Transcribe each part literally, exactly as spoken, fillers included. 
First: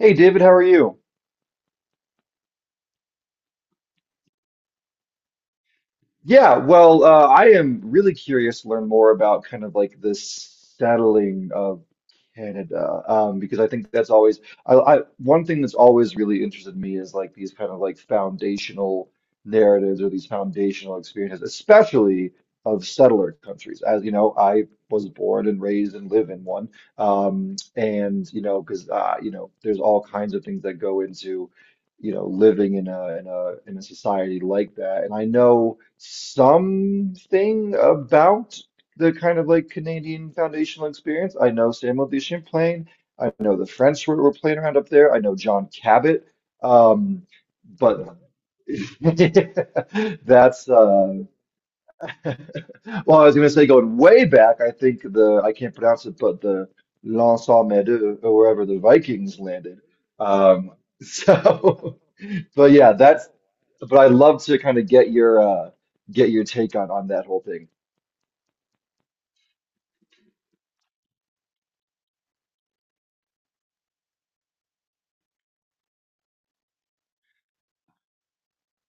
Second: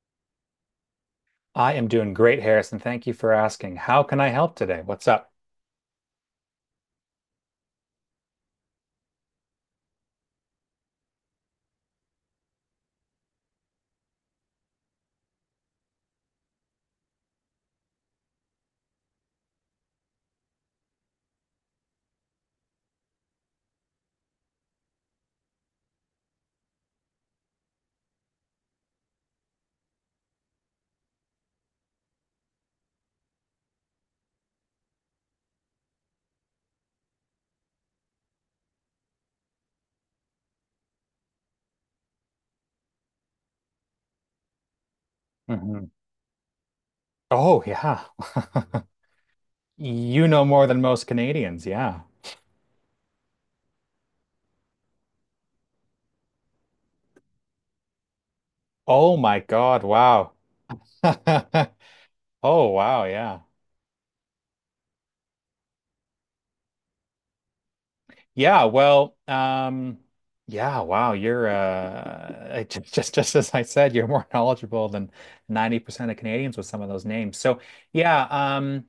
Hey David, how are you? I am doing great, Harrison. Thank you for asking. How can I help today? What's up? Yeah, well, uh, I am really curious to learn more about kind of like the settling of Canada, um, because I think that's always I, I one thing that's always really interested me is like these kind of like foundational narratives or these foundational experiences, especially of settler countries. As you know, I was born and raised and live in one, um, and you know, because uh, you know, there's all kinds of things that go into you know, living in a in a in a society like that. And I know something about the kind of like Canadian foundational experience. I know Samuel de Champlain. I know the French were, were playing around up there. I know John Hmm. Cabot. Um, Oh, yeah. but You know more that's than most uh Canadians. Yeah. well, I was gonna say going way back, I think the I can't pronounce it, but the L'Anse aux Meadows or wherever the Oh Vikings my landed. God. Wow. Um, so Oh, But yeah, wow. that's Yeah. but I would love to kind of get your uh get your take on on that whole thing. Yeah. Well, um, yeah. Wow. You're, uh, I- just, just, just as I said, you're more knowledgeable than ninety percent of Canadians with some of those names. So, yeah. um,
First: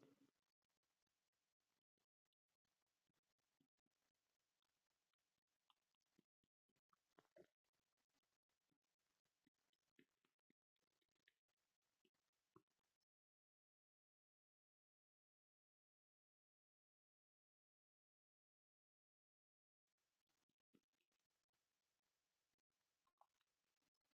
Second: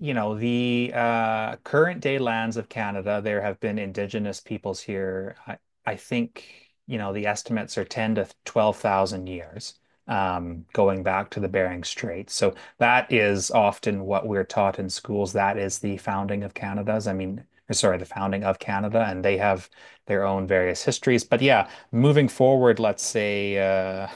You know, the uh, current day lands of Canada, there have been Indigenous peoples here. I, I think, you know, the estimates are ten to twelve thousand years, um, going back to the Bering Strait. So that is often what we're taught in schools. That is the founding of Canada's, I mean, or sorry, the founding of Canada, and they have their own various histories. But yeah, moving forward, let's say, uh,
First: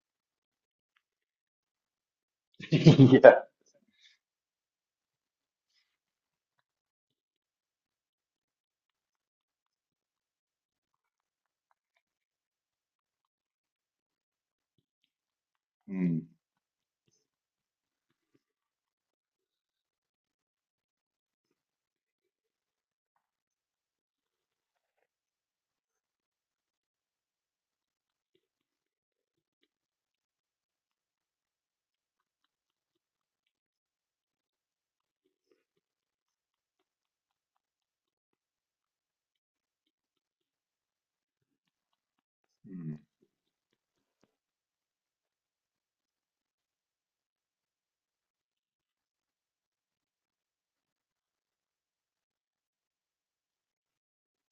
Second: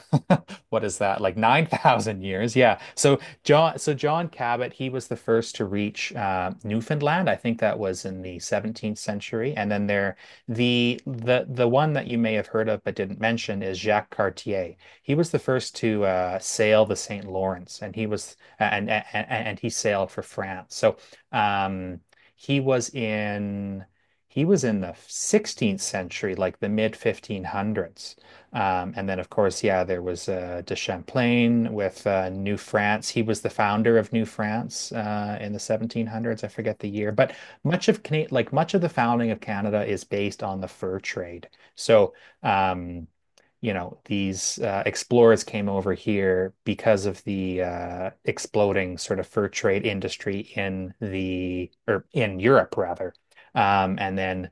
what is that, like nine thousand years? Yeah. So Yeah. John, so John Cabot, he was the first to reach uh, Newfoundland. I think that was in the seventeenth century. And then there, the the the one that you may have heard of but didn't mention is Jacques Cartier. He was the first to Mm. uh, sail the Saint Lawrence, and he was and and, and he sailed for France. So, um, he was in he was in the sixteenth century, like the mid fifteen hundreds. Um, and then, of course, yeah, there was uh, de Champlain with uh, New France. He was the founder of New France uh, in the seventeen hundreds. I forget the year, but much of Cana like much of the founding of Canada is based on the fur trade. So, Mm. um, you know, these uh, explorers came over here because of the uh, exploding sort of fur trade industry in the or in Europe rather. Um, and then,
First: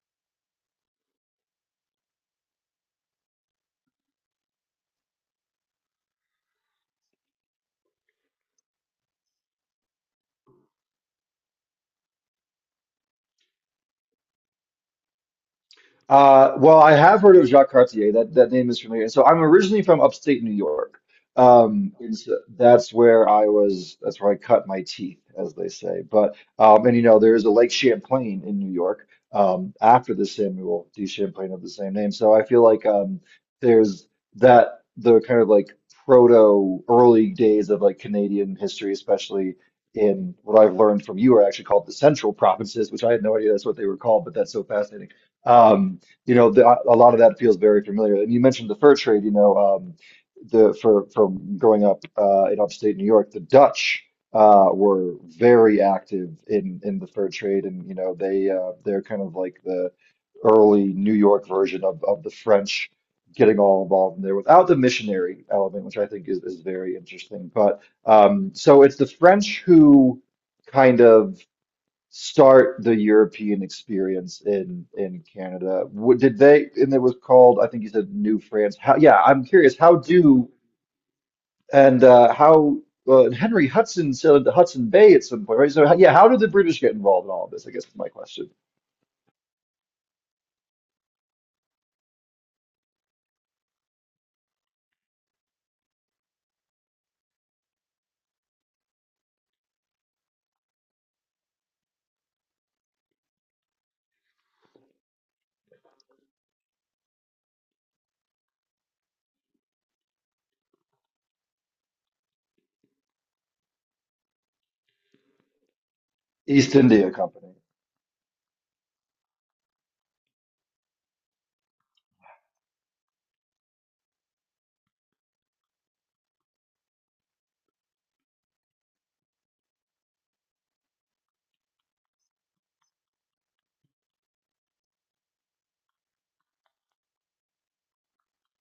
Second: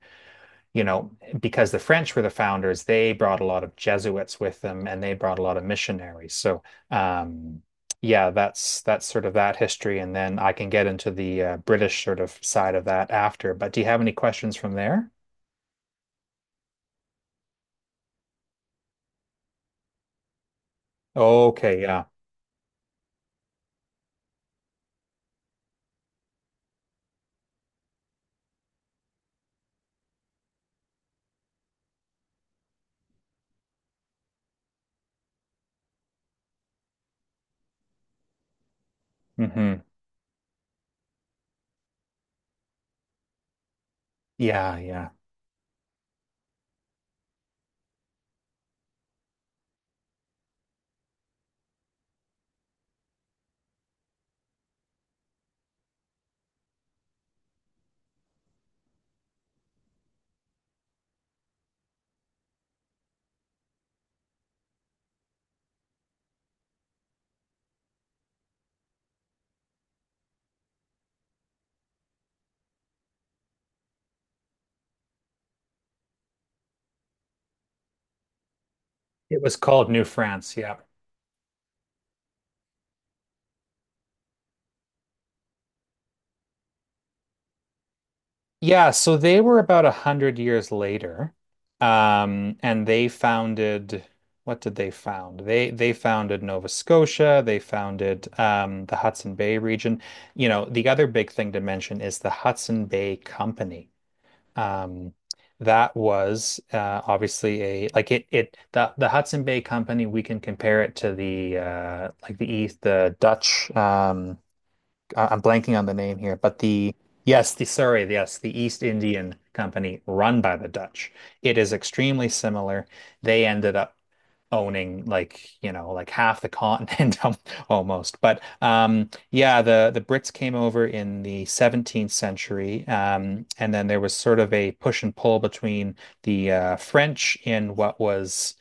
you know, because the French were the founders, they brought a lot of Jesuits with them and they brought a lot of missionaries. So, um, yeah, that's that's sort of that history, and then I can get into the uh, British sort of side of that after. But do you have any questions from there? Uh, well, I have heard of Jacques Cartier. That that name is familiar. So I'm originally from upstate New York. Okay, Um, yeah. And so that's where I was. That's where I cut my teeth, as they say. But um, and you know, there is a Lake Champlain in New York um, after the Samuel D. Champlain of the same name. So I feel like um, there's that the kind of like proto early days of like Canadian history, especially Hmm. in what I've learned from you, are actually called the Central Provinces, which I had no idea that's what they were called, but that's so Yeah, yeah. fascinating. Um, you know, the, a lot of that feels very familiar. And you mentioned the fur trade, you know, um, the for from growing up uh, in upstate New York, the Dutch uh, were very active in in the fur trade, and you know, they uh, they're kind of like the early New York version of of the French getting all involved in there without the missionary element, which I think is is very interesting. But um, so it's the French who kind of start the European experience in in Canada. What did they, and it was called, I think you said, New France. How, yeah, It I'm was curious, called how New do France. Yeah. and uh, how uh, and Henry Hudson sailed into Hudson Bay at some point, right? So how, yeah, how did the British get involved in all of this? I guess is my question. Yeah, so they were about a hundred years later, um, and they founded. What did they found? They they founded Nova Scotia. They founded um, the Hudson Bay region. You know, the other big thing to mention is the Hudson Bay Company. Um, that was uh, obviously a like it it the the Hudson Bay Company. We can compare it to the uh, like the East, the Dutch, um, I- I'm blanking on the name here, but East the, India yes, Company. the, sorry, yes, the East Indian Company, run by the Dutch. It is extremely similar. They ended up owning, like, you know, like half the continent al- almost. But um yeah, the the Brits came over in the seventeenth century, um and then there was sort of a push and pull between the uh, French in what was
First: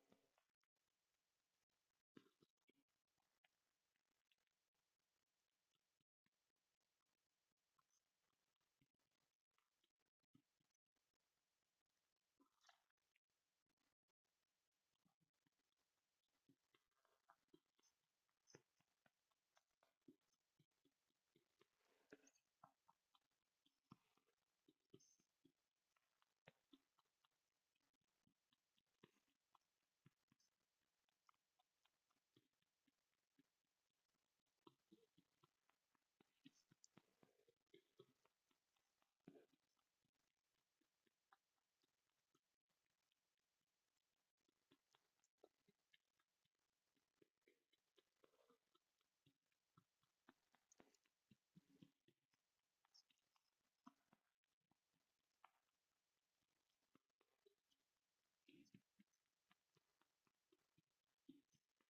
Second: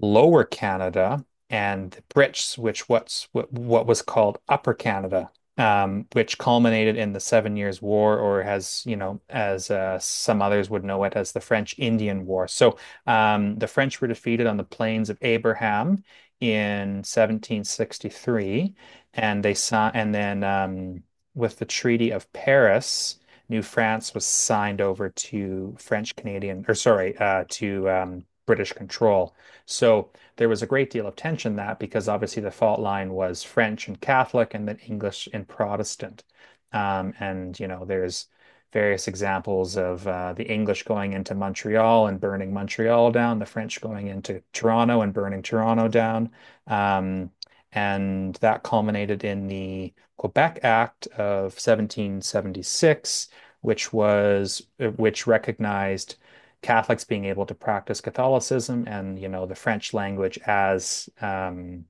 Lower Canada and the Pritsch, which what's what, what was called Upper Canada, um, which culminated in the Seven Years' War, or, as you know, as uh, some others would know it, as the French Indian War. So, um, the French were defeated on the Plains of Abraham in seventeen sixty-three, and they saw, and then um, with the Treaty of Paris, New France was signed over to French Canadian, or sorry, uh, to um, British control. So there was a great deal of tension, that because obviously the fault line was French and Catholic and then English and Protestant. Um, and you know, there's various examples of uh, the English going into Montreal and burning Montreal down, the French going into Toronto and burning Toronto down. Um, and that culminated in the Quebec Act of seventeen seventy-six, which was uh, which recognized Catholics being able to practice Catholicism, and, you know, the French language as um,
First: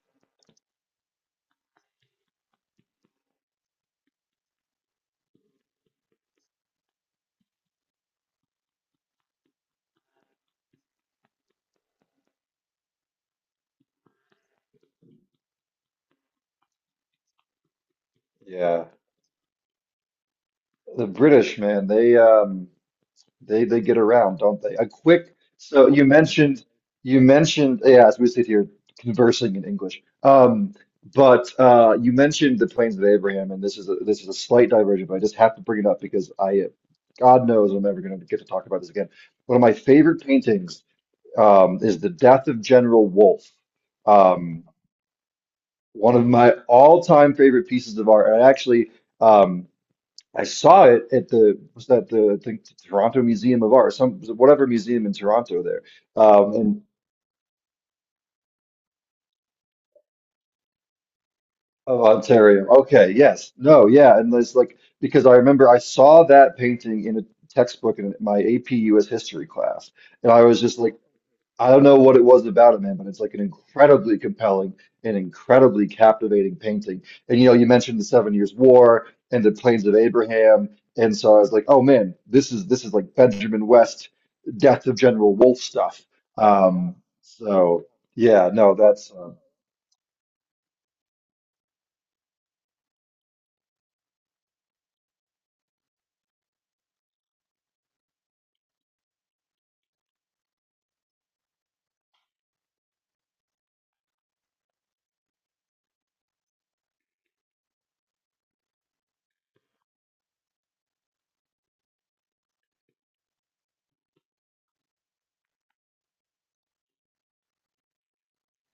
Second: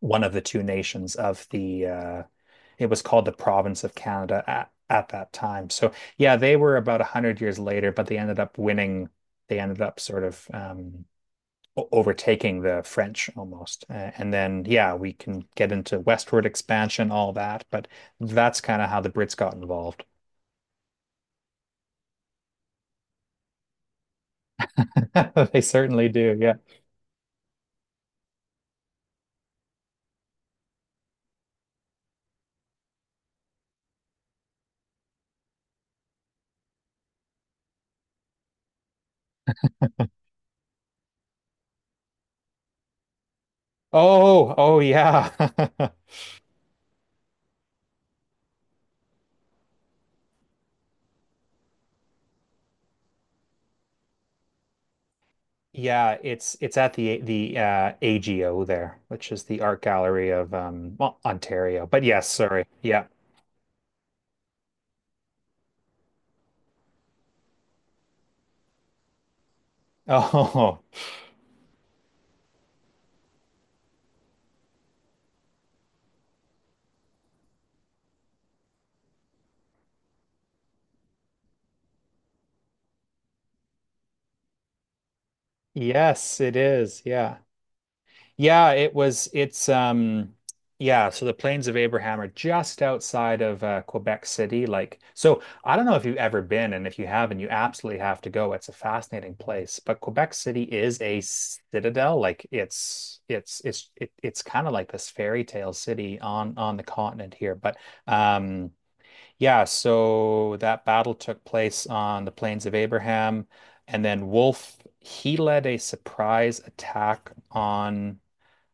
one of the two nations of the, uh, it was called the province of Canada at, at that time. So yeah, they were about a hundred years later, but they ended up winning. They ended up sort of um, overtaking the French almost. Uh, and then, yeah, we can get into westward expansion, all that, but that's kind Yeah, of how the Brits got involved. the British, man, they um They they get around, don't they? A quick, They so you certainly do. Yeah. mentioned you mentioned, yeah, as we sit here conversing in English. Um, but uh, you mentioned the Plains of Abraham, and this is a this is a slight diversion, but I just have to bring it up because I, God knows, I'm never going to get to talk about this again. One of my favorite paintings um, is The Death of General Wolfe. Oh, Um, oh yeah. One of my all-time favorite pieces of art. And I actually. Um, I saw it at the was that the I think Toronto Museum of Art, some whatever museum in Toronto there, Yeah, um, it's it's in at the the uh A G O there, which is the art gallery of, um well, Ontario. of But yes, sorry. Ontario. Yeah. Okay, yes, no, yeah, and it's like because I remember I saw that painting in a textbook in my A P U S history class, and I was just Oh, like, I don't know what it was about it, man, but it's like an incredibly compelling and incredibly captivating painting. And you know, you mentioned the Seven Years' War and the Plains of Abraham, and so I was like, oh man, this is this is like Benjamin West, Death of General Wolfe stuff. yes, it Um, is. Yeah. so yeah, Yeah, no, it that's was it's um yeah, so the Plains of Abraham are just outside of uh, Quebec City. Like, so I don't know if you've ever been, and if you haven't, you absolutely have to go. It's a fascinating place. But Quebec City is a citadel. Like it's it's it's it, it's kind of like this fairy tale city on on the continent here. But um yeah, so that battle took place on the Plains of Abraham, and then Wolfe, he led a surprise attack on,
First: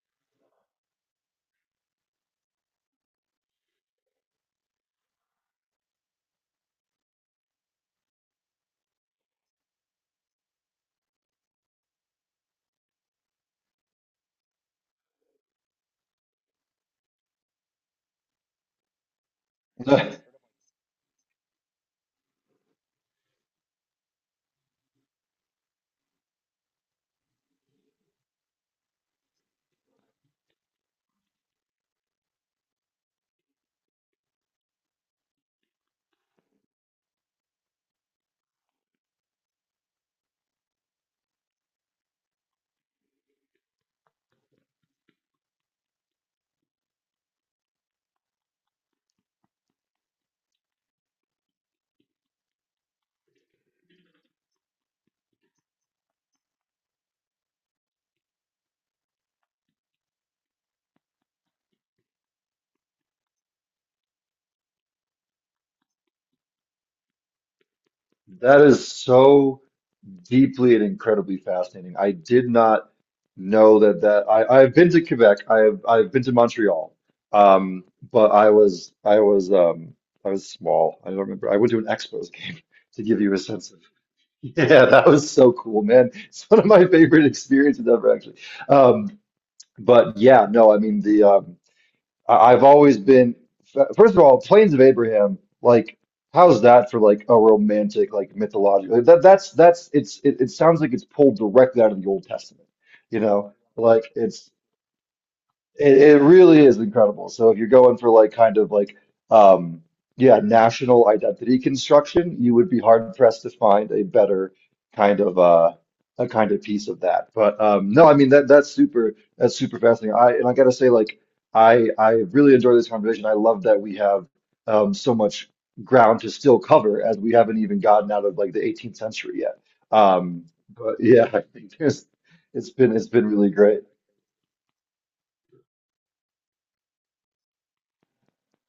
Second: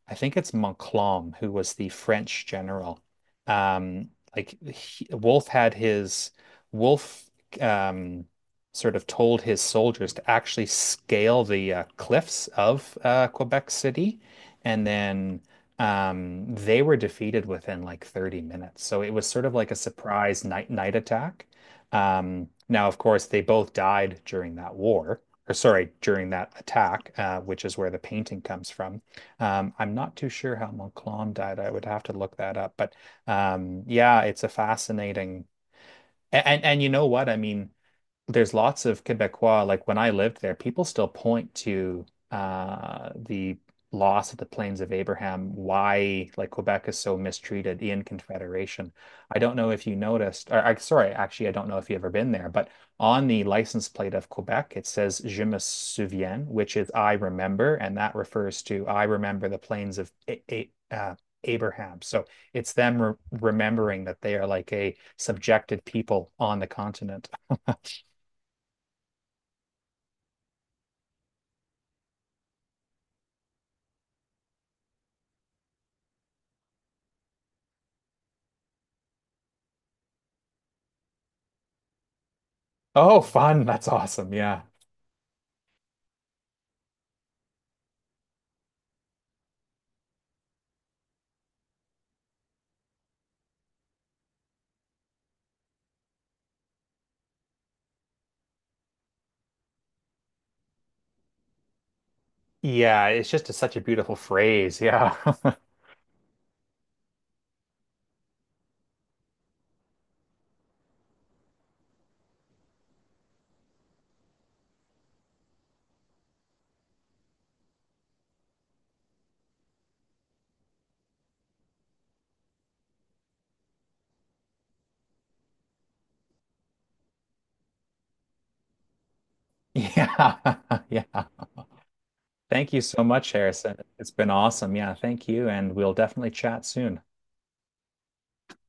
I think it's, Montcalm, who was the French general. Um, like he, Wolfe had his Wolfe um, sort of told his soldiers to actually scale the uh, cliffs of uh, Quebec City, and then um, they were defeated within like thirty minutes. So it was sort of like a uh, surprise night night attack. Um, now, of course, they both died during that war, or sorry, during that attack, uh, which is where the painting comes from. Um, I'm not too sure how Montcalm died. I would have to look that up. But um, yeah, it's a fascinating, and, and and you know what? I mean, there's lots of Quebecois, like when I lived there, people still point to uh, the loss of the Plains of Abraham, why, like, Quebec is so mistreated in Confederation. I don't know if you noticed, or, I, sorry, actually, I don't know if you've ever been there, but on the license plate of Quebec, it says Je me souviens, which is I remember, and that refers to I remember the Plains of A A- uh, Abraham. So it's them re remembering that they are like a subjected people on the continent. that is so deeply and incredibly fascinating. I did not know that that I I've been to Quebec. I've I've been to Montreal. Um, but I was I was um I was small. I don't remember. I went to an Expos game to give Oh, you a fun. sense of. That's awesome. Yeah. Yeah, that was so cool, man. It's one of my favorite experiences ever, actually. Um, but yeah, no, I mean the um, I- I've always been, first of all, Plains of Abraham, like, how's that for like a romantic, like mythological? Like, That that's that's it's it, it sounds like it's pulled directly out of the Old Testament, Yeah. you It's just know? a, such a Like beautiful it's phrase. Yeah. it, it really is incredible. So if you're going for like kind of like um yeah, national identity construction, you would be hard pressed to find a better kind of uh a kind of piece of that. But um no, I mean that that's super that's super fascinating. I and I gotta say like I I really enjoy this conversation. I love that we have um so much ground to still cover as we haven't even gotten out of like the eighteenth century yet. Um Yeah. but yeah, I Yeah. think there's it's Thank you been so it's been much, really Harrison. great. It's been awesome. Yeah. Thank you. And we'll definitely chat soon.